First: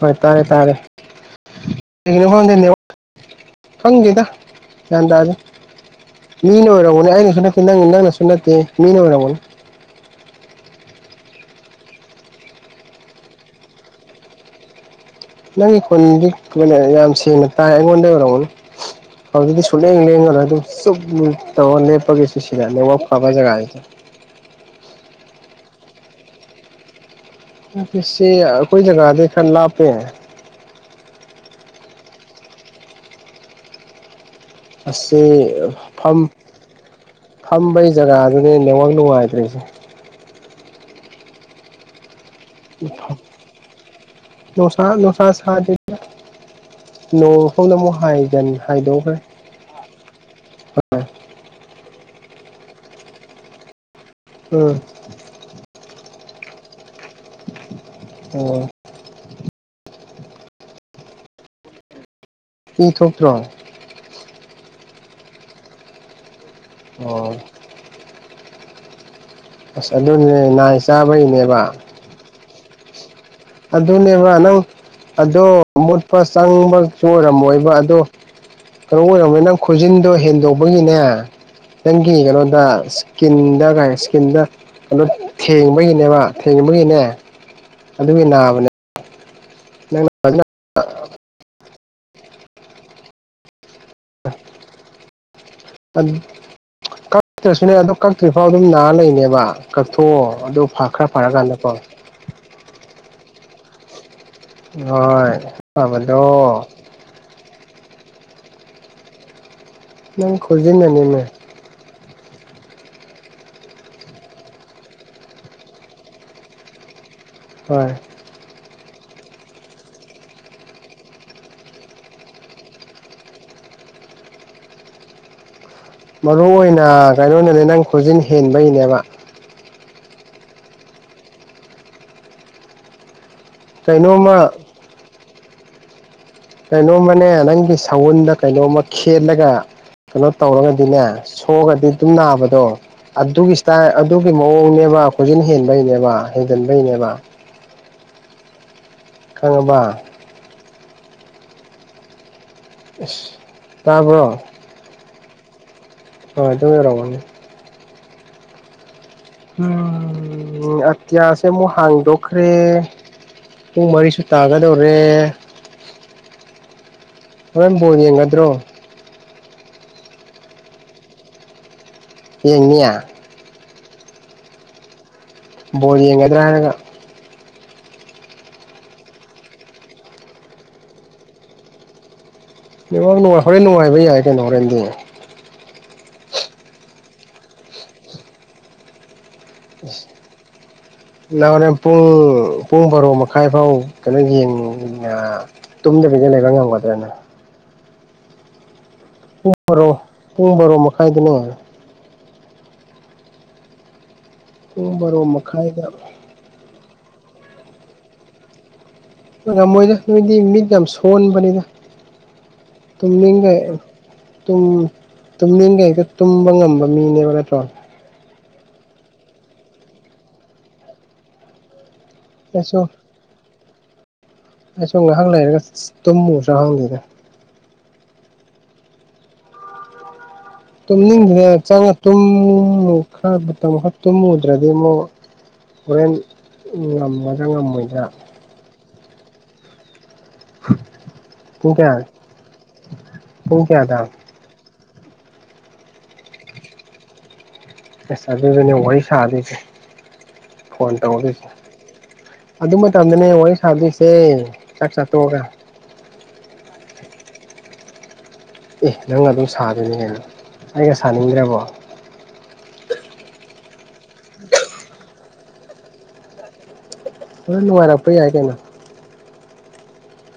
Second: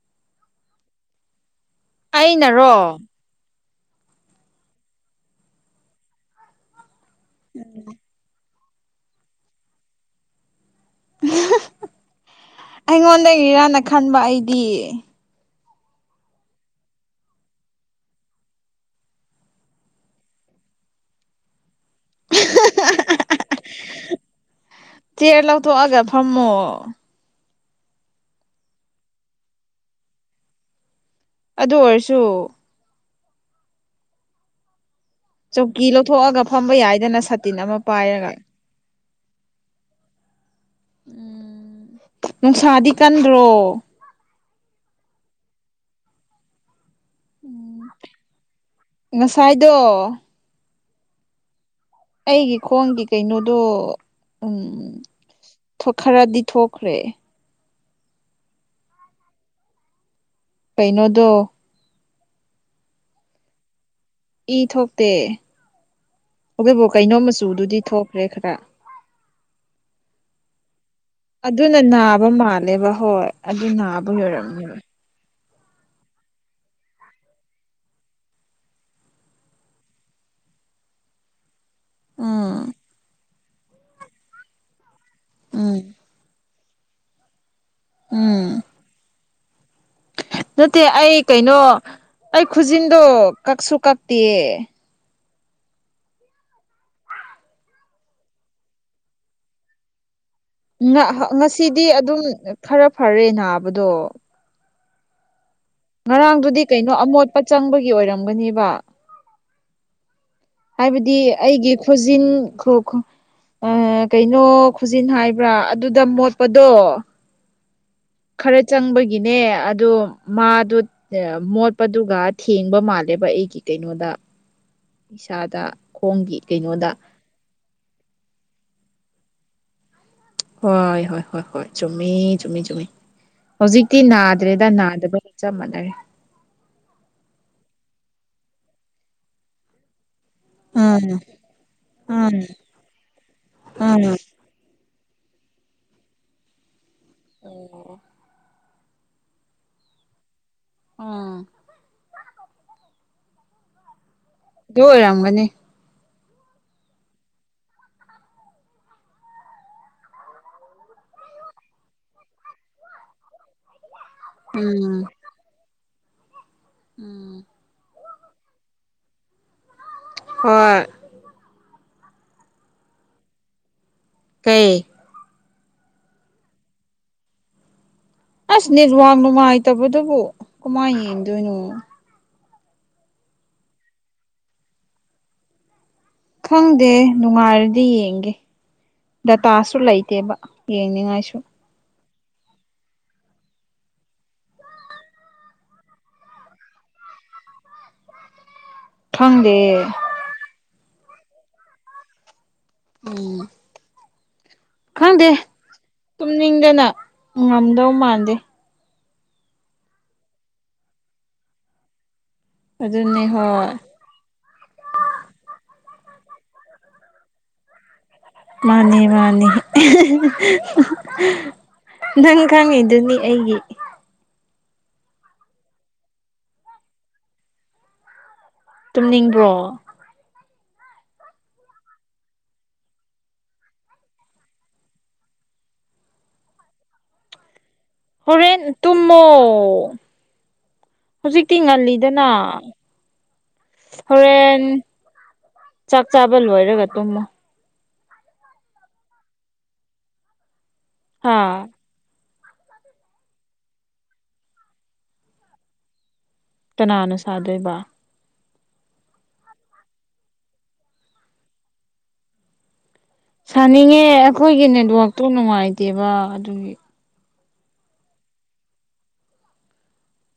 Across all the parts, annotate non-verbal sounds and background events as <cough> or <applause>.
ꯍꯣꯏ ꯇꯥꯔꯦ ꯇꯥꯔꯦ ꯑꯩꯅꯔꯣ <unintelligible> ꯈꯪꯗꯦꯗ ꯒ꯭ꯌꯥꯟ ꯇꯥꯗꯦ ꯃꯤꯅ ꯑꯣꯏꯔꯝꯒꯅꯤ ꯑꯩꯩꯅ ꯍꯟꯗꯛꯇꯤ ꯅꯪ ꯅꯪꯅꯁꯨ ꯅꯠꯇꯦ ꯃꯤꯅ ꯑꯣꯏꯔꯝꯒꯅꯤ ꯑꯩꯉꯣꯟꯗꯒꯤꯔꯅ ꯈꯟꯕ ꯑꯩꯗꯤ ꯅꯪꯒꯤ ꯈꯣꯟꯗꯤ <unintelligible> ꯌꯥꯝ ꯁꯦꯡꯅ ꯇꯥꯏ ꯑꯩꯉꯣꯟꯗꯩ ꯑꯣꯏꯔꯝꯒꯅꯤ ꯍꯧꯖꯤꯛꯇꯤ ꯁꯨꯛꯂꯦꯟ ꯂꯦꯡꯉꯔꯣꯏ ꯑꯗꯨꯝ ꯆꯨꯞ ꯂꯨꯞ ꯇꯧꯔ ꯂꯦꯞꯄꯒꯦꯁꯦ ꯁꯤꯗ ꯅꯦꯠꯋ꯭ꯔꯥꯛ ꯐꯕ ꯖꯥꯒꯥꯖꯤꯗ ꯆꯦꯔ ꯂꯧꯊꯣꯛꯑꯒ ꯐꯝꯃꯣ ꯑꯣꯐꯤꯁꯁꯤ ꯑꯩꯈꯣꯏ ꯖꯥꯒꯥꯗꯩ ꯈꯔ ꯂꯥꯞꯄꯦ ꯑꯗꯨ ꯑꯣꯏꯔꯁꯨ ꯑꯁꯤ ꯆꯧꯀꯤ ꯐꯝ ꯂꯧꯊꯣꯛꯑꯒ ꯐꯝꯕ ꯌꯥꯏꯗꯅ ꯁꯥꯇꯤꯟ ꯑꯃ ꯐꯝꯕꯩ ꯄꯥꯏꯔꯒ ꯎ ꯖꯒꯥꯗꯨꯅꯦ ꯅꯦꯠꯋꯥꯛ ꯅꯨꯡꯉꯥꯏꯇ꯭ꯔꯤꯁꯦ ꯅꯨꯡꯁꯥꯗꯤ ꯀꯟꯗ꯭ꯔꯣ ꯅꯣꯁꯥ ꯅꯣꯁꯥ ꯁꯥꯗꯦ ꯅꯣꯡ ꯐꯥꯎꯅ ꯑꯃꯨꯛ ꯍꯥꯏꯒꯟ ꯍꯥꯏꯗꯣꯛꯈ꯭ꯔꯦ ꯍꯥꯏꯗꯣ ꯑꯩꯒꯤ ꯈꯣꯡꯒꯤ ꯀꯩꯅꯣꯗꯣ ꯎꯝ ꯊꯣꯛꯈꯔꯗꯤ ꯊꯣꯛꯈ꯭ꯔꯦ ꯑꯣ ꯀꯩꯅꯣꯗꯣ ꯏ ꯊꯣꯛꯇ꯭ꯔꯣ ꯏ ꯊꯣꯛꯇꯦ ꯑꯗꯨꯕꯨ ꯀꯩꯅꯣꯝ ꯑꯣ ꯃꯆꯨꯗꯨꯗꯤ ꯊꯣꯛꯈ꯭ꯔꯦ ꯈꯔ ꯑꯁ ꯑꯗꯨꯅꯦ ꯃꯥꯏꯁꯦ ꯑꯗꯨꯅ ꯅꯥꯕ ꯃꯥꯜꯂꯦꯕ ꯍꯣꯏ ꯑꯗꯨ ꯅꯥꯕꯒꯤ ꯑꯗꯨꯅꯦꯕ ꯅꯪ ꯑꯣꯏꯔꯝꯅꯦꯕ ꯑꯗꯣ ꯃꯨꯠꯄ ꯆꯪꯕꯁꯨ ꯑꯣꯏꯔꯝꯃꯣꯏꯕ ꯑꯗꯣ ꯀꯩꯅꯣ ꯑꯣꯏꯔꯝꯒꯅꯤ ꯅꯪ ꯈꯨꯖꯤꯟꯗꯣ ꯍꯦꯟꯗꯣꯛꯄꯒꯤꯅꯦ ꯅꯪꯒꯤ ꯎꯝ ꯀꯩꯅꯣꯗ ꯏꯁꯀꯤꯟꯗ ꯀꯩ ꯏꯁꯀꯤꯟꯗ ꯀꯩꯅꯣ ꯎꯝ ꯊꯦꯡꯕꯒꯤꯅꯦꯕ ꯊꯦꯡꯕꯒꯤꯅꯦ ꯑꯗꯨꯒꯤ ꯎꯝ ꯅꯥꯕꯅꯦ ꯅꯪꯅ ꯅꯠꯇꯦ ꯑꯩ ꯀꯩꯅꯣ ꯑꯩ ꯈꯨꯖꯤꯟꯗꯣ ꯀꯛꯁꯨ ꯀꯛꯇꯤꯌꯦ <unintelligible> ꯀꯛꯇ꯭ꯔꯁꯨꯅꯦ ꯑꯗꯣ ꯀꯛꯇ꯭ꯔꯤꯐꯥꯎ ꯑꯗꯨꯝ ꯅꯥꯔ ꯂꯩꯕꯅꯦꯕ ꯀꯛꯊꯣꯛꯑꯣ ꯑꯗꯨ ꯅ ꯈꯔ ꯍ ꯐꯔꯀꯥꯟꯗꯀꯣ ꯉꯁꯤꯗꯤ ꯑꯗꯨꯝ ꯈꯔ ꯐꯔꯦ ꯅꯥꯕꯗꯣ ꯍꯣꯏ ꯉꯔꯥꯡꯗꯨꯗꯤ ꯐꯕꯗꯣ ꯀꯩꯅꯣ ꯑꯃꯣꯠꯄ ꯆꯪꯕꯒꯤ ꯑꯣꯏꯔꯝꯒꯅꯦꯕ ꯅꯪ ꯈꯨꯖꯤꯟ ꯍꯥꯏꯕꯗꯤ ꯑꯩꯒꯤ ꯈꯨꯖꯤꯟ ꯈꯨꯔ ꯈꯨ ꯑꯥ ꯀꯩꯅꯣ ꯈꯨꯖꯤꯟ ꯍꯥꯏꯕ꯭ꯔꯥ ꯑꯗꯨꯗ ꯃꯣꯠꯄꯗꯣ ꯍꯣꯏ ꯈꯔ ꯆꯪꯕꯒꯤꯅꯦ ꯑꯗꯣ ꯃꯥꯗꯣ ꯃꯣꯠꯄꯗꯨꯒ ꯊꯦꯡꯕ ꯃꯥꯜꯂꯦꯕ ꯑꯩꯒꯤ ꯀꯩꯅꯣꯗ ꯏꯁꯥꯗ ꯈꯣꯡꯒꯤ ꯃꯔꯨ ꯑꯣꯏꯅ ꯀꯩꯅꯣꯗ ꯀꯩꯅꯣꯅꯅꯦ ꯅꯪ ꯈꯨꯖꯤꯟ ꯍꯦꯟꯕꯩꯅꯦꯕ ꯍꯣꯏ ꯍꯣꯏ ꯍꯣꯏ ꯍꯣꯏ ꯆꯨꯝꯃꯤ ꯆꯨꯝꯃꯤ ꯆꯨꯝꯃꯤ ꯍꯧꯖꯤꯛꯇꯤ ꯀꯩꯅꯣꯝꯃ ꯅꯥꯗ꯭ꯔꯦꯗ ꯅꯥꯗꯕꯒꯤ ꯆꯞ ꯃꯥꯟꯅꯔꯦ ꯀꯩꯅꯣꯝꯃꯅꯦ ꯅꯪꯒꯤ ꯁꯧꯎꯟꯗ ꯀꯩꯅꯣꯝꯃ ꯈꯦꯠꯂꯒ ꯀꯩꯅꯣ ꯇꯧꯔꯒꯗꯤꯅꯦ ꯎꯝ ꯁꯣꯛꯑꯗꯤ ꯑꯗꯨꯝ ꯎꯝ ꯅꯥꯕꯗꯣ ꯑꯗꯨꯒꯤ ꯁꯇꯥꯏꯜ ꯎꯝ ꯑꯗꯨꯒꯤ ꯃꯑꯣꯡꯅꯦꯕ ꯈꯨꯖꯤꯟ ꯍꯦꯟꯕꯩꯅꯦꯕ ꯍꯦꯟꯖꯤꯟꯕꯩꯅꯦꯕ ꯑꯣ ꯈꯪꯉꯕ ꯎꯝ ꯑꯁ ꯇꯥꯕ꯭ꯔꯣ ꯗꯨ ꯑꯣꯏꯔꯝꯒꯅꯤ ꯑ ꯑꯗꯨꯔꯥꯎꯃꯅꯤ ꯎꯝ ꯑꯇꯤꯌꯥꯁꯦ ꯑꯃꯨꯛ ꯍꯥꯡꯗꯣꯛꯈ꯭ꯔꯦ ꯄꯨꯡ ꯃꯔꯤ ꯁ ꯇꯥꯒꯗꯧꯔꯦ ꯎꯝ ꯎꯝ ꯍꯕꯦꯝ ꯕꯣꯔ ꯌꯦꯡꯒꯗ꯭ꯔꯣ ꯍꯣꯏ ꯌꯦꯡꯅꯤꯌꯥ ꯀꯩ ꯕꯣꯜ ꯌꯦꯡꯒꯗ꯭ꯔꯒ ꯍꯥꯏꯔꯒ ꯑꯁ ꯅꯦꯠꯋꯥꯛ ꯅꯨꯡꯉꯥꯏꯇꯕꯗꯨꯕꯨ ꯀꯃꯥꯏꯅ ꯌꯦꯡꯗꯣꯏꯅꯣ ꯅꯦꯠꯋꯥꯛ ꯅꯨꯡꯉꯥꯏ ꯍꯣꯔꯦꯟ ꯅꯨꯡꯉꯥꯏꯕ ꯌꯥꯏ ꯀꯩꯅꯣ ꯍꯣꯔꯦꯟꯗꯤ ꯈꯪꯗꯦ ꯅꯨꯡꯉꯥꯏꯔꯗꯤ ꯌꯦꯡꯒꯦ ꯗꯥꯇꯥꯁꯨ ꯂꯩꯇꯦꯕ ꯌꯦꯡꯅꯤꯡꯉꯥꯏꯁꯨ ꯅꯪ ꯍꯣꯔꯦꯟꯅꯦ ꯄꯨꯡ ꯄꯨꯡ ꯕꯥꯔꯣ ꯃꯈꯥꯏ ꯐꯥꯎ ꯀꯩꯅꯣ ꯌꯦꯡꯉꯦ <unintelligible> ꯇꯨꯝꯗꯕꯤꯗ ꯂꯩꯕ ꯉꯝꯒꯗ꯭ꯔꯅꯦ ꯄꯨꯡ ꯈꯪꯗꯦ ꯕꯔꯣ ꯄꯨꯡ ꯕꯣꯔꯣ ꯃꯈꯥꯏꯗꯅꯦ ꯎꯝ ꯄꯨꯡ ꯕꯔꯣ ꯈꯪꯗꯦ ꯃꯈꯥꯏꯗ ꯇꯨꯝꯅꯤꯡꯗꯅ ꯉꯝꯗꯧ ꯃꯥꯟꯗꯦ ꯉꯃꯣꯏꯗ ꯅꯣꯏꯗꯤ ꯃꯤꯠ ꯌꯥꯝ ꯁꯣꯟꯕꯅꯤꯗ ꯑꯗꯨꯅꯦ ꯇꯨꯝꯅꯤꯡꯉ ꯍꯣꯏ ꯇꯨꯝꯅꯤꯡꯈꯩꯛꯇ ꯇꯨꯝꯕ ꯉꯝꯕ ꯃꯤꯅꯦꯕ ꯅꯠꯇ꯭ꯔꯣ ꯃꯥꯅꯤ ꯃꯥꯅꯤ ꯅꯪ ꯑꯩꯁꯨ ꯈꯪꯉꯤꯗꯨꯅꯤ ꯑꯩꯒꯤ ꯑꯩꯁꯨ ꯉꯥꯏꯍꯥꯛ ꯂꯩꯔꯒ ꯇꯨꯝꯃꯨꯁꯨꯪꯍꯪꯗꯦꯗ ꯇꯨꯝꯅꯤꯡꯕ꯭ꯔꯣ ꯇꯨꯝꯅꯤꯡꯕꯗ ꯆꯪꯉ ꯇꯨꯝꯃꯨ ꯈ꯭ꯔꯕ ꯑꯃꯨ ꯇꯨꯝꯃꯨꯗ꯭ꯔꯗꯤ ꯑꯃꯨꯛ ꯍꯣꯔꯦꯟ ꯉꯝꯃꯗ ꯉꯝꯃꯣꯏꯗ꯭ꯔ ꯍꯣꯔꯦꯟ ꯇꯨꯝꯃꯣ ꯍꯧꯖꯤꯛꯇꯤ ꯄꯨꯡ ꯀꯌꯥ ꯉꯜꯂꯤꯗꯅ ꯄꯨꯡ ꯀꯌꯥꯗ ꯍꯣꯔꯦꯟ ꯆꯥꯛ ꯆꯥꯕ ꯂꯣꯏꯔꯒ ꯇꯨꯝꯃꯣ ꯑ ꯑꯗꯨꯗꯨꯅꯦ ꯋꯥꯔꯤ ꯁꯥꯗꯣꯏꯁꯦ ꯐꯣꯟ ꯍꯥ ꯇꯧꯗꯣꯏꯁꯦ ꯑꯗꯨ ꯃꯇꯝꯗꯅꯦ ꯋꯥꯔꯤ ꯁꯥꯗꯣꯏꯁꯦ ꯆꯥꯛ ꯆꯥꯠꯇꯣꯛꯑꯒ ꯀꯅꯥꯅ ꯁꯥꯗꯣꯏꯕ ꯑꯦ ꯅꯪ ꯑꯗꯨꯝ ꯁꯥꯗꯣꯏꯅꯤꯅꯦꯗ ꯑꯩꯒ ꯁꯥꯅꯤꯡꯗ꯭ꯔꯕꯣ ꯁꯥꯅꯤꯡꯉꯦ ꯑꯩꯈꯣꯏꯒꯤ ꯅꯦꯠꯋꯥꯛꯇꯣ ꯅꯨꯡꯉꯥꯏꯇꯦꯕ ꯑꯗꯨꯒꯤ ꯍꯣꯏ ꯅꯨꯡꯉꯥꯏꯔꯛꯄ ꯌꯥꯏ ꯀꯩꯅꯣ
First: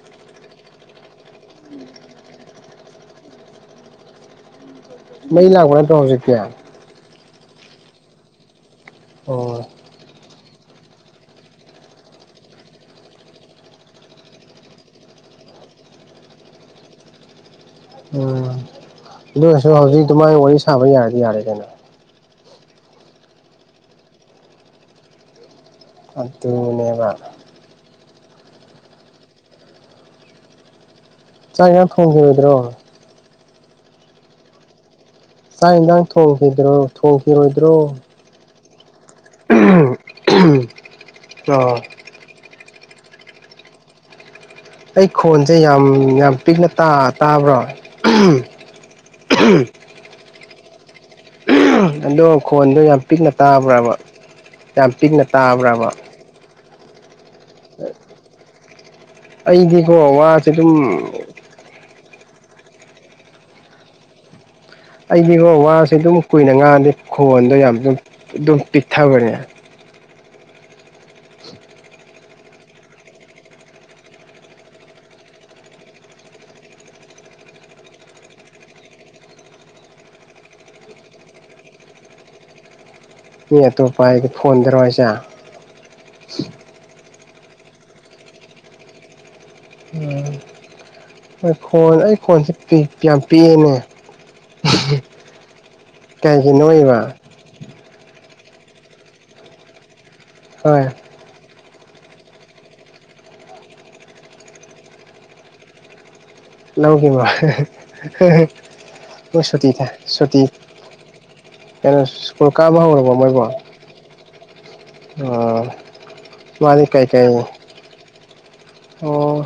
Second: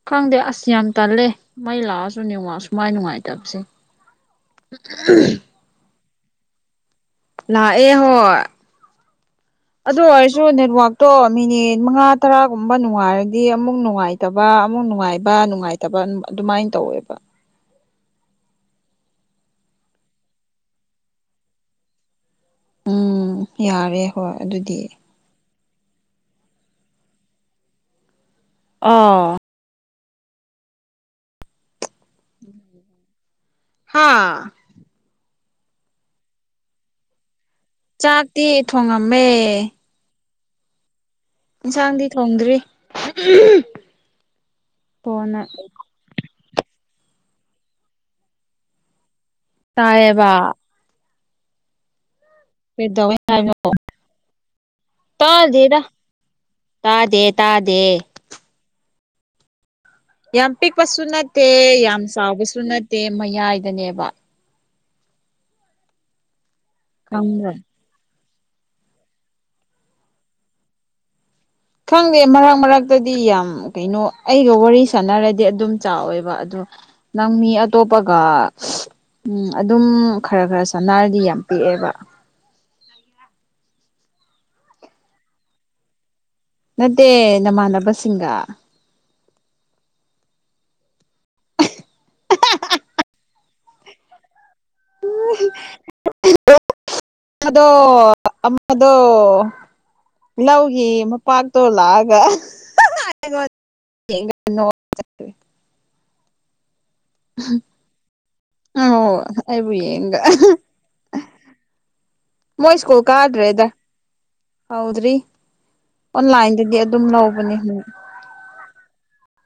ꯈꯪꯗꯦ ꯑꯁ ꯌꯥꯝ ꯇꯜꯂꯦ ꯃꯩ ꯂꯥꯛꯑꯁꯨ ꯅꯃꯛꯥꯛ ꯁꯨꯃꯥꯏ ꯅꯨꯡꯉꯥꯏꯇꯕꯁꯦ ꯃꯩ ꯂꯥꯛꯄꯅꯦ ꯅꯠꯇꯣ ꯍꯧꯖꯤꯛ ꯀꯦ ꯂꯥꯛ ꯑꯦ ꯍꯣꯏ ꯑꯣ ꯑꯗꯨ ꯑꯣꯏꯔꯁꯨ ꯅꯦꯠꯋꯥꯛꯇꯣ ꯃꯤꯅꯤꯠ ꯃꯉꯥ ꯇꯔꯥꯒꯨꯝꯕ ꯅꯨꯡꯉꯥꯏꯔꯗꯤ ꯑꯃꯨꯛ ꯅꯨꯡꯉꯥꯏ ꯇꯕ ꯑꯃꯨꯛ ꯅꯨꯡꯉꯥꯏꯕ ꯅꯨꯡꯉꯥꯏꯇꯕ ꯑꯗꯨꯃꯥꯏꯅ ꯇꯧꯋꯦꯕ ꯎꯝ ꯑꯗꯨꯔꯁꯨ ꯍꯧꯖꯤꯛ ꯑꯗꯨꯃꯥꯏꯅ ꯋꯥꯔꯤ ꯁꯥꯕ ꯌꯥꯔꯗꯤ ꯌꯥꯔꯦ ꯀꯩꯅꯣ ꯎꯝ ꯌꯥꯔꯦ ꯍꯣꯏ ꯑꯗꯨꯗꯤ ꯑꯗꯨꯅꯦꯕ ꯑꯥ ꯆꯥꯛ ꯌꯥꯝ ꯊꯣꯡꯈꯤꯕꯣꯏꯗ꯭ꯔꯣ ꯍꯥꯥ ꯆꯥꯛ ꯌꯦꯟꯖꯥꯡ ꯊꯣꯡꯈꯤꯗ꯭ꯔꯣ ꯊꯣꯡꯈꯤꯔꯣꯏꯗ꯭ꯔꯣ ꯎꯇꯤ ꯊꯣꯡꯉꯝꯃꯦ ꯑꯣ ꯏꯟꯁꯥꯡꯗꯤ ꯊꯣꯡꯗ꯭ꯔꯤ ꯑꯩ ꯀꯣꯟꯅ ꯈꯣꯟꯁꯦ ꯌꯥꯝ ꯌꯥꯝ ꯄꯤꯛꯅ ꯇꯥ ꯇꯥꯕ꯭ꯔꯣ ꯇꯥꯏꯕ ꯑꯗꯣ ꯈꯣꯟꯗꯣ ꯌꯥꯝ ꯀꯩꯗꯧꯋꯦ ꯄꯤꯛꯅ ꯇꯥꯕ꯭ꯔꯕ ꯌꯥꯝ ꯄꯤꯛꯅ ꯇꯥꯗꯦꯗ ꯇꯥꯕ꯭ꯔꯕ ꯇꯥꯗꯦ ꯇꯥꯗꯦ ꯑꯩꯗꯤꯀꯣ ꯋꯥꯁꯦ ꯌꯥꯝ ꯑꯗꯨꯝ ꯄꯤꯛꯄꯁꯨ ꯅꯠꯇꯦ ꯌꯥꯝ ꯆꯥꯎꯕꯁꯨ ꯅꯠꯇꯦ ꯃꯌꯥꯏꯗꯅꯦꯕ ꯑꯩꯗꯤꯒꯣ ꯋꯥꯁꯦ ꯑꯗꯨꯝ ꯀꯨꯏꯅ ꯉꯥꯡꯗꯤ ꯈꯪꯕ꯭ꯔꯥ ꯈꯣꯟꯗꯣ ꯌꯥꯝ ꯑꯗꯨꯝ ꯄꯤꯛꯊꯕꯅꯦ ꯈꯪꯗꯦ ꯃꯔꯛ ꯃꯔꯛꯇꯗꯤ ꯌꯥꯝ ꯀꯩꯅꯣ ꯑꯩꯒ ꯋꯥꯔꯤ ꯁꯥꯟꯅꯔꯗꯤ ꯑꯗꯨꯝ ꯆꯥꯎꯋꯦꯕ ꯑꯗꯣ ꯅꯪ ꯃꯤ ꯑꯇꯣꯞꯄꯒ ꯎꯝ ꯑꯗꯨꯝ ꯈꯔ ꯈꯔ ꯁꯅꯥꯔꯗꯤ ꯌꯥꯝ ꯄꯤꯛꯑꯦꯕ ꯃꯤ ꯑꯇꯣꯞꯄ ꯑꯩꯗꯤ ꯐꯣꯟꯗꯔꯣ ꯍꯥꯏꯁꯦ ꯅꯠꯇꯦ ꯅꯃꯥꯟꯅꯕꯁꯤꯡꯒ ꯎꯝ ꯈꯣꯟ ꯑꯩ ꯈꯣꯟꯁꯦ ꯌꯥꯝ ꯄꯤꯛꯑꯦꯅꯦ ꯀꯩꯒꯤ ꯅꯣꯛꯏꯕ ꯑꯗꯣ ꯑꯃꯗꯣ ꯍꯣꯏ ꯂꯧꯒꯤ ꯄꯥꯛꯇꯣ ꯂꯥꯛꯑꯒ ꯑꯩꯉꯣꯟꯗ ꯂꯧꯒꯤꯕ ꯑꯧ ꯃꯣꯢ ꯁꯨꯇꯤ ꯑꯩꯕꯨ ꯌꯦꯡꯒ ꯁꯨꯇꯤ ꯊꯥꯢ ꯀꯩꯅꯣ ꯁꯀꯨꯜ ꯃꯣꯏ ꯀꯥꯕ ꯁ꯭ꯀꯨꯜ ꯍꯧꯔꯕꯣ ꯃꯣꯏꯕꯣ ꯀꯥꯗ꯭ꯔꯦꯗ ꯍꯧꯗ꯭ꯔꯤ ꯑꯣ ꯑꯣꯟꯂꯥꯏꯟꯗꯒꯤ ꯃꯥꯗꯤ ꯑꯗꯨꯝ ꯀꯩ ꯀꯩ ꯂꯧꯕꯅꯦ ꯑꯣ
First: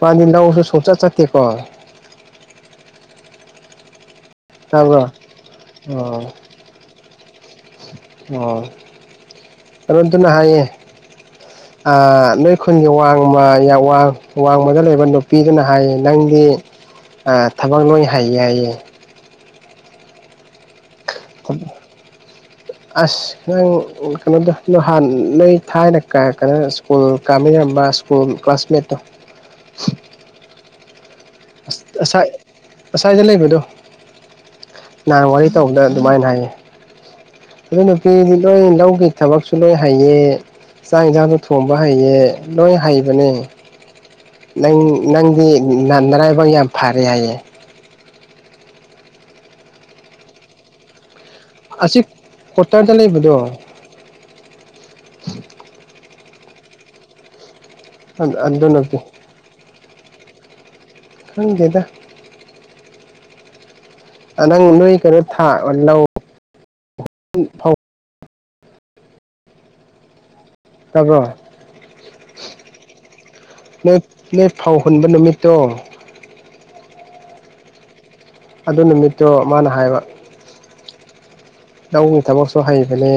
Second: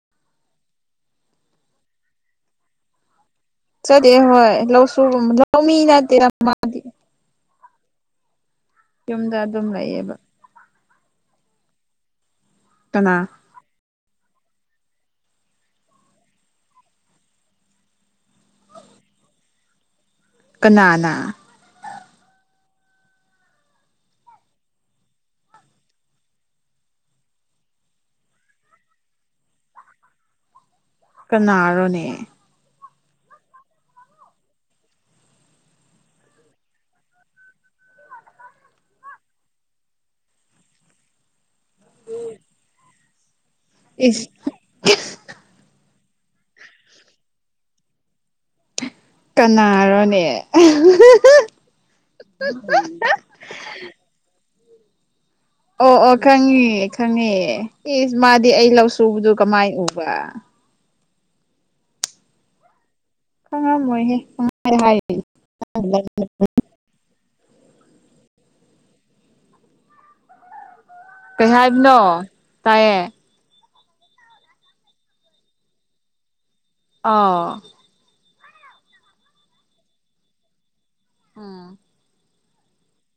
ꯃꯥꯗꯤ ꯂꯧꯁꯨ ꯁꯨꯡꯆꯠ ꯆꯠꯇꯦꯀꯣ ꯆꯠꯇꯦ ꯍꯣꯏ ꯂꯧꯁꯨ ꯇꯥꯕ꯭ꯔꯣ ꯂꯧꯃꯤ ꯑꯣ ꯅꯠꯇꯦꯗ ꯃꯥꯗꯤ ꯑꯣ ꯌꯨꯝꯗ ꯑꯗꯨꯝ ꯂꯩꯌꯦꯕ ꯑꯔꯨꯟꯇꯅ ꯍꯥꯏꯌꯦ ꯑ ꯅꯣꯏ ꯈꯨꯜꯒꯤ ꯀꯅꯥ ꯋꯥꯡꯃ ꯌꯥꯝ ꯋꯥ ꯋꯥꯡꯃꯗ ꯂꯩꯕ ꯅꯨꯄꯤꯗꯨꯅ ꯍꯥꯏꯌꯦ ꯅꯪꯗꯤ ꯊꯕꯛ ꯂꯣꯏ ꯍꯩꯌꯦ ꯍꯥꯏꯌꯦ ꯀꯅꯥꯅ ꯑꯁ ꯅꯪ ꯀꯩꯅꯣꯗ ꯅꯣꯢ ꯍꯥꯟ ꯅꯣꯏ ꯊꯥꯏꯅ ꯀꯩꯅꯣ ꯁꯀꯨꯜ ꯀꯥꯃꯤꯟꯅꯔꯝꯕ ꯁꯀꯨꯜ ꯀ꯭ꯂꯥꯁꯃꯦꯠꯇꯣ ꯀꯅꯥꯔꯣꯅꯦ ꯑꯁ ꯁꯨꯋꯥꯏꯗ ꯂꯩꯕꯗꯣ ꯅꯍꯥꯟ ꯋꯥꯔꯤ ꯇꯧꯕꯗ ꯑꯗꯨꯃꯥꯏꯅ ꯍꯥꯏꯌꯦ ꯑꯗꯨ ꯅꯨꯄꯤꯗꯣ ꯂꯧꯒꯤ ꯊꯕꯛꯁꯨ ꯂꯣꯏ ꯍꯩꯌꯦ ꯆꯥꯛ ꯌꯦꯟꯁꯥꯡꯗꯣ ꯊꯣꯡꯕ ꯍꯩꯌꯦ ꯂꯣꯏ ꯍꯩꯕꯅꯦ ꯏꯁ ꯅꯪ ꯅꯪꯗꯤ ꯅꯔꯥꯏꯕꯛ ꯌꯥꯝ ꯐꯔꯦ ꯍꯥꯏꯌꯦ ꯀꯅꯥꯔꯣꯅꯦ ꯑꯁꯤ ꯀꯋꯥꯇꯔꯗ ꯂꯩꯕꯗꯣ ꯑꯣ ꯑꯣ ꯈꯪꯉꯦ ꯈꯪꯉꯦ ꯏꯁ ꯃꯥꯗꯤ ꯑꯗꯨ ꯑꯩ ꯅꯨꯄꯤ ꯂꯧꯁꯨꯕꯗꯨ ꯀꯃꯥꯏꯅ ꯎꯕ ꯈꯪꯗꯦꯗ ꯈꯡꯉꯝꯃꯣꯏꯍꯦ ꯅꯪ ꯅꯣꯏ ꯀꯩꯅꯣ ꯊꯥ ꯂꯧ ꯇꯕ꯭ꯔꯣ ꯀꯩ ꯍꯥꯏꯕꯅꯣ ꯇꯥꯏꯌꯦ ꯅꯣꯏ ꯅꯣꯏ ꯐꯧ ꯍꯨꯟꯕ ꯅꯨꯃꯤꯠꯇꯣ ꯑꯥ ꯑꯗꯨ ꯅꯨꯃꯤꯠꯇꯣ ꯃꯥꯅ ꯍꯥꯏꯕ ꯎꯝ ꯂꯧꯒꯤ ꯊꯕꯛꯁꯨ ꯍꯩꯕꯅꯦ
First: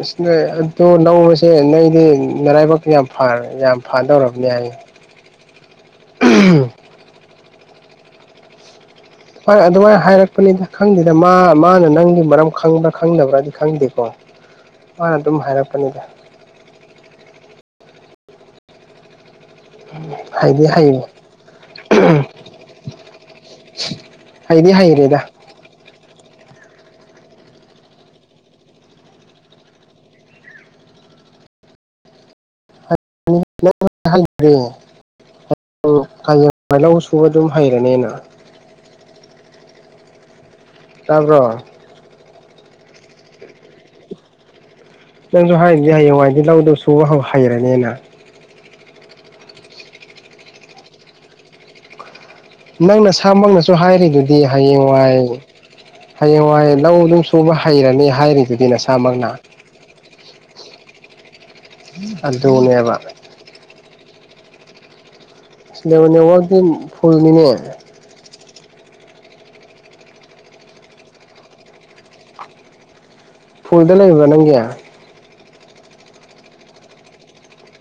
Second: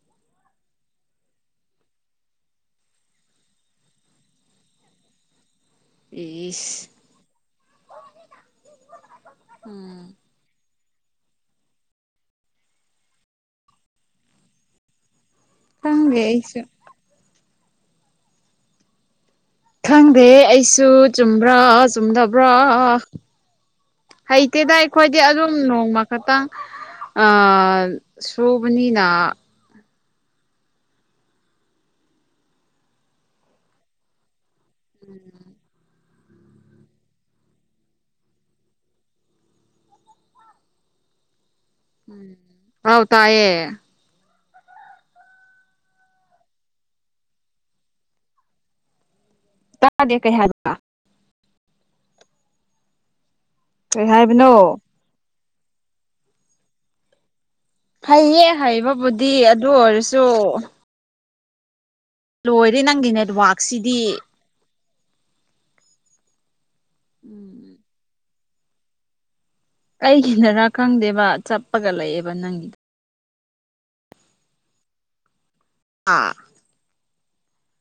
ꯑꯗꯨꯝ ꯅꯣꯢ ꯑꯗꯨ ꯂꯧꯕꯁꯦ ꯅꯣꯏꯗꯤ ꯅꯔꯥꯏꯕꯛ ꯌꯥꯝ ꯐꯔꯕꯅꯦ ꯐꯗꯧꯔꯕꯅꯤ ꯍꯥꯏꯌꯦ ꯏꯁ ꯍꯣꯏ ꯑꯗꯨꯃꯥꯏꯅ ꯎꯝ ꯍꯥꯏꯔꯛꯄꯅꯤꯗ ꯈꯪꯗꯦꯗ ꯃꯥ ꯃꯥꯅ ꯅꯪꯒꯤ ꯃꯔꯝ ꯈꯪꯕ꯭ꯔꯥ ꯈꯪꯗꯕ꯭ꯔꯗꯤ ꯈꯪꯗꯦꯀꯣ꯫ ꯅ ꯑꯗꯨꯝ ꯍꯥꯏꯔꯛ ꯈꯪꯗꯦ ꯑꯩꯁꯨ ꯈꯪꯗꯦ ꯍꯩꯗꯤ ꯑꯩꯁꯨ ꯍꯩ ꯆꯨꯝꯕ꯭ꯔꯥ - ꯆꯨꯝꯗꯕ꯭ꯔꯥ꯫ ꯍꯩꯗꯤ ꯍꯩꯇꯦꯇꯥ ꯑꯩꯈꯣꯏꯗꯤ ꯍꯩꯔꯦꯗ ꯑꯗꯨ ꯁꯨꯝ ꯅꯣꯡꯃ ꯈꯇꯪ ꯁꯨꯕꯅꯤꯅ <unintelligible> <unintelligible> <unintelligible> ꯂꯧꯁꯨꯕ ꯑꯗꯨꯝ ꯍꯩꯔꯅꯤꯅ ꯇꯥꯕ꯭ꯔꯣ? ꯑꯧ ꯇꯥꯏꯌꯦ ꯅꯪꯁꯨ ꯍꯥꯏꯔꯤꯗꯨꯗꯤ ꯍꯌꯦꯡꯋꯥꯏꯗꯤ ꯂꯧ ꯁꯨꯕ ꯍꯧ ꯍꯩꯔꯅꯤꯅ ꯇꯥꯗꯦ ꯀꯩ ꯍꯥꯏꯕ ꯅꯪ ꯅꯁꯥꯃꯛꯅꯁꯨ ꯀꯩ ꯍꯥꯏꯔꯤꯗꯨꯗꯤ ꯍꯥꯏꯕꯅꯣ ꯍꯌꯦꯡꯋꯥꯏ ꯍꯌꯦꯡꯋꯥꯏ ꯂꯧ ꯑꯗꯨꯝ ꯂꯧ ꯁꯨꯕ ꯍꯩꯔꯅꯤ ꯍꯩꯌꯦ ꯍꯥꯏꯔꯤꯗꯨꯗꯤ ꯅꯁꯥꯃꯛꯅ ꯍꯩꯕꯕꯨꯗꯤ ꯑꯗꯨ ꯑꯣꯏꯔꯁꯨ ꯂꯣꯏꯔꯦ ꯑꯗꯨꯅꯦꯕ ꯅꯪꯒꯤ ꯅꯦꯠꯋꯥꯛꯁꯤꯗꯤ ꯅꯦꯋ ꯅꯦꯋꯛꯇꯤ ꯐꯨꯜꯒꯤꯅꯦ ꯎꯝ ꯑꯩꯒꯤꯅꯔꯥ ꯈꯪꯗꯦꯕ ꯆꯠꯄꯒ ꯂꯩꯌꯦꯕ ꯅꯪꯒꯤꯗꯣ ꯐꯣꯟꯗ ꯂꯩꯕ꯭ꯔꯥ ꯅꯪꯒꯤ ꯑꯥ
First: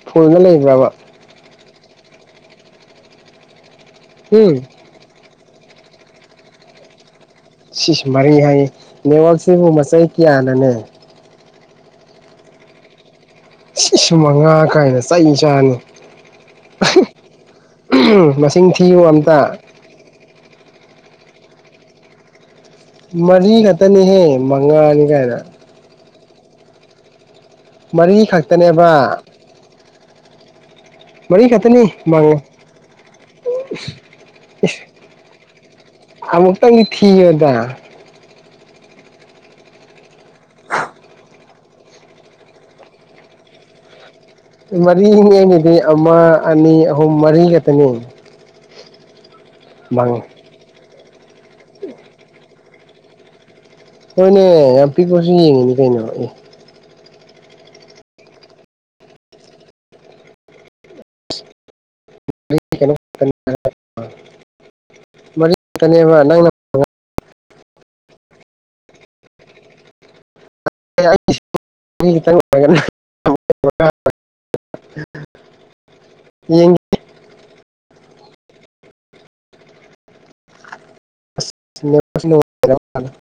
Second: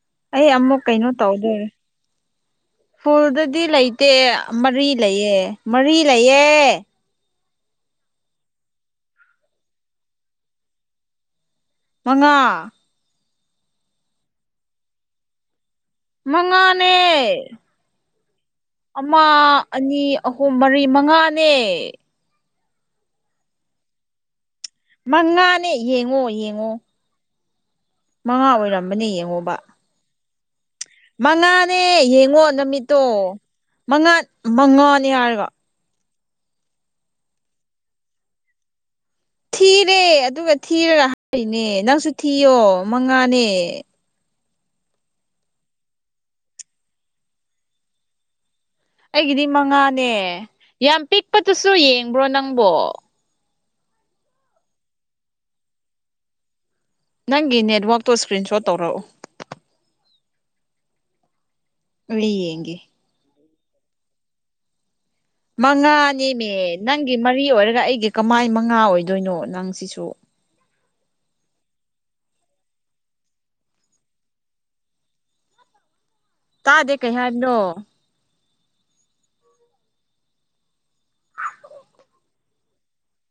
ꯐꯨꯜꯗ ꯑꯩ ꯑꯃꯨꯛ ꯂꯩꯕ꯭ꯔꯕ ꯀꯩꯅꯣ ꯇꯧꯗ꯭ꯔꯦ ꯐꯣꯜꯗꯗꯤ ꯂꯩ ꯇꯦ ꯎꯝ ꯃꯔꯤ ꯂꯩꯌꯦ ꯃꯔꯤ ꯂꯩꯌꯦ ꯁꯤꯁ ꯃꯔꯩ ꯍꯥꯏꯌꯦ ꯅꯦꯠꯋꯛꯁꯤꯕꯨ ꯃꯆꯩ ꯀꯌꯥꯅꯣꯅꯦ? ꯃꯉꯥ ꯁꯤꯁ ꯃꯉꯥ ꯀꯥꯏꯅ ꯆꯩ ꯆꯥꯅꯤ ꯃꯉꯥꯅꯦ ꯃꯁꯤꯡ ꯊꯤꯌꯨ ꯑꯃ ꯑꯝꯇ ꯑꯅꯤ ꯑꯍꯨꯝ ꯃꯔꯤ ꯃꯉꯥꯅꯦ ꯃꯔꯤ ꯈꯛꯇꯅꯤꯍꯦ ꯃꯉꯥ ꯃꯉꯥꯅꯦ ꯌꯦꯡꯉꯣ - ꯌꯦꯡꯉꯣ ꯃꯉꯥ ꯑꯣꯏꯔꯝꯕꯅꯦ ꯃꯔꯤꯈꯛꯇꯅꯦꯕ ꯌꯦꯡꯉꯣꯕ ꯃꯔꯤ ꯃꯉꯥꯅꯦ ꯈꯛꯇꯅꯤ ꯃꯉꯥ ꯌꯦꯡꯉꯣ ꯅꯨꯃꯤꯠꯇꯣ ꯃꯉꯥ ꯃꯉꯥꯅꯦ ꯍꯥꯏꯔꯒ ꯑꯃꯨꯛꯇꯪꯗꯤ ꯊꯤꯌꯨꯗ ꯊꯤꯔꯦ ꯑꯗꯨꯒ ꯊꯤꯔꯒ ꯍꯥꯏꯔꯤꯅꯦ ꯅꯪꯁꯨ ꯊꯤꯌꯣ ꯃꯉꯥꯅꯦ꯫ ꯃꯔꯤꯅꯤ ꯑꯩꯒꯤꯗꯤ ꯑꯃ ꯑꯅꯤ ꯑꯍꯨꯝ ꯃꯔꯤ ꯈꯛꯇꯅꯤ꯫ ꯑꯩꯒꯤꯗꯤ ꯃꯉꯥꯅꯦ ꯐꯪꯉꯦ ꯌꯥꯝ ꯄꯤꯛꯄꯗꯨꯁꯨ ꯌꯦꯡꯕꯔꯣ ꯅꯪꯕꯣ? ꯍꯣꯏꯅꯦ ꯌꯥꯝ ꯄꯤꯛꯄꯁꯨ ꯌꯦꯡꯉꯤꯅꯦ ꯀꯩꯅꯣ ꯑꯦ! ꯅꯪꯒꯤ ꯅꯦꯠꯋꯥꯛꯇꯣ ꯏꯁꯀ꯭ꯔꯤꯟ ꯁꯣꯠ ꯇꯧꯔꯛꯎ꯫ ꯑꯩ ꯌꯦꯡꯒꯦ ꯀꯩꯅꯣ ꯃꯔꯤ ꯈꯛꯇꯅꯦꯕ ꯅꯪꯅ ꯃꯉꯥꯅꯦꯃꯦ ꯅꯪꯒꯤ ꯃꯔꯤ ꯑꯣꯏꯔꯒ ꯑꯩꯒꯤ ꯀꯃꯥꯏ ꯃꯉꯥ ꯑꯣꯏꯗꯣꯏꯅꯣ ꯅꯪꯁꯤꯁꯨ꯫ <unintelligible> <unintelligible> ꯗꯦ ꯀꯩ ꯍꯥꯏꯕꯅꯣ? <unintelligible> <unintelligible>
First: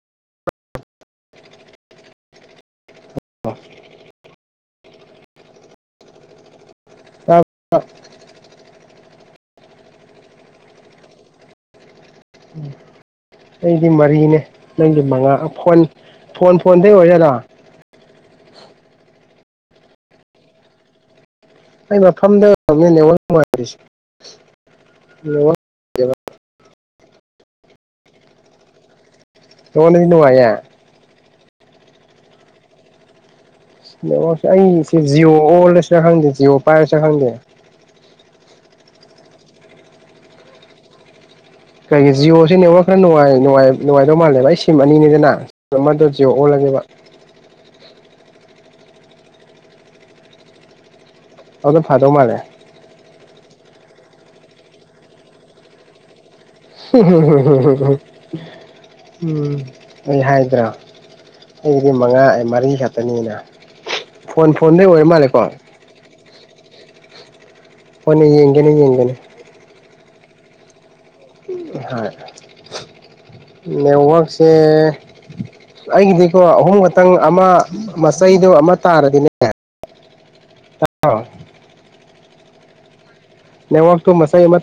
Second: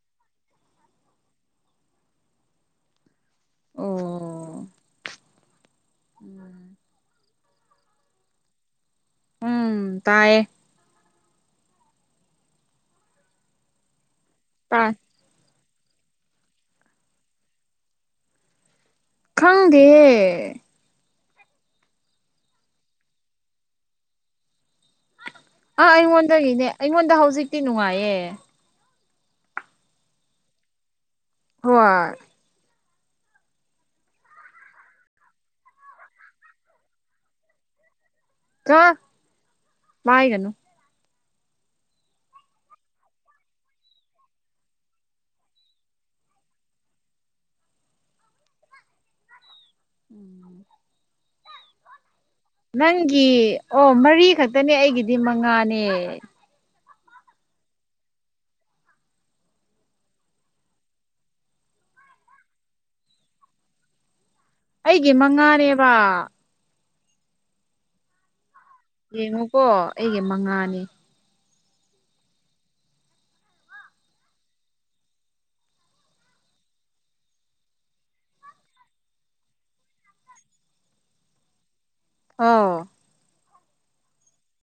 <unintelligible> ꯑꯣ ꯎꯝ <unintelligible> ꯎꯝ ꯇꯥꯏꯌꯦ ꯑꯩꯗꯤ ꯃꯔꯤꯅꯦ ꯇꯥꯏ ꯅꯪꯗꯤ ꯃꯉꯥ ꯐꯣꯟ ꯐꯣꯟ ꯐꯣꯟꯗꯩ ꯑꯣꯏꯖꯥꯠꯂꯥ ꯫ ꯈꯪꯗꯤꯌꯦ ꯑꯩ ꯃꯐꯝꯗꯉꯜ ꯅꯨꯡꯉꯔꯤꯁ ꯑ ꯑꯩꯉꯣꯟꯗꯒꯤꯅꯦ ꯑꯩꯉꯣꯟꯗ ꯍꯧꯖꯤꯛꯇꯤ ꯅꯨꯡꯉꯥꯏꯌꯦ ꯅꯉꫭꯟꯗꯗꯤ ꯅꯨꯡꯉꯥꯏꯌꯦ ꯍꯣꯏ ꯅꯦꯛꯋꯥꯛꯁꯦ ꯑꯩꯁꯦ ꯖꯤꯑꯣ ꯑꯣꯜꯂꯁꯤꯔ ꯈꯪꯗꯦ ꯖꯤꯑꯣ ꯄꯥꯏꯔꯁꯤꯔ ꯈꯪꯗꯦ ꯆꫭ ꯃꯥꯏꯒꯅꯨ ꯀꯔꯤꯒꯤ ꯖꯤꯌꯣꯁꯦ ꯅꯦꯠꯋꯥꯛ ꯈꯔ ꯅꯨꯡꯉꯥꯏ ꯅꯨꯡꯉꯥꯏ ꯅꯨꯡꯥꯏꯗꯧ ꯃꯥꯜꯂꯦ ꯕ ꯑꯩ ꯁꯤꯝ ꯑꯅꯤꯅꯦꯗꯅ ꯑꯃꯗꯣ ꯖꯤꯌꯣ ꯑꯣꯜꯂꯒꯦꯕ ꯎꯝ ꯑꯗꯨ ꯐꯗꯧ ꯃꯥꯜꯂꯦ ꯅꯪꯒꯤ ꯑꯣ ꯃꯔꯤ ꯈꯛꯇꯅꯦ ꯑꯩꯒꯤꯗꯤ ꯃꯉꯥꯅꯦ꯫ <unintelligible> ꯎꯝ ꯑꯩ ꯍꯥꯏꯗ꯭ꯔꯥ ꯑꯩꯒꯤꯗꯤ ꯃꯉꯥ ꯑ ꯃꯔꯤ ꯈꯛꯇꯅꯤꯅ꯫ ꯐꯣꯟ ꯐꯣꯟ ꯑꯩꯒꯤ ꯃꯉꯥꯅꯦꯕ ꯍꯣꯏꯅꯦ ꯌꯦꯡꯒꯦꯅꯦ ꯌꯦꯡꯉꯦ ꯌꯦꯡꯉꯣꯀꯣ ꯑꯩꯒꯤ ꯃꯉꯥꯅꯤ꯫ ꯍꯣꯏ ꯅꯦꯠꯋꯥꯛꯁꯦ ꯑꯩꯒꯤꯗꯤꯀꯣ ꯑꯍꯨꯝ ꯈꯛꯇꯪ ꯑꯃ ꯃꯆꯩꯗꯣ ꯑꯃ ꯇꯥꯔꯗꯤꯅꯦ ꯑꯣ ꯅꯦꯠꯋꯥꯛꯇꯨ ꯃꯆꯩ ꯑꯃ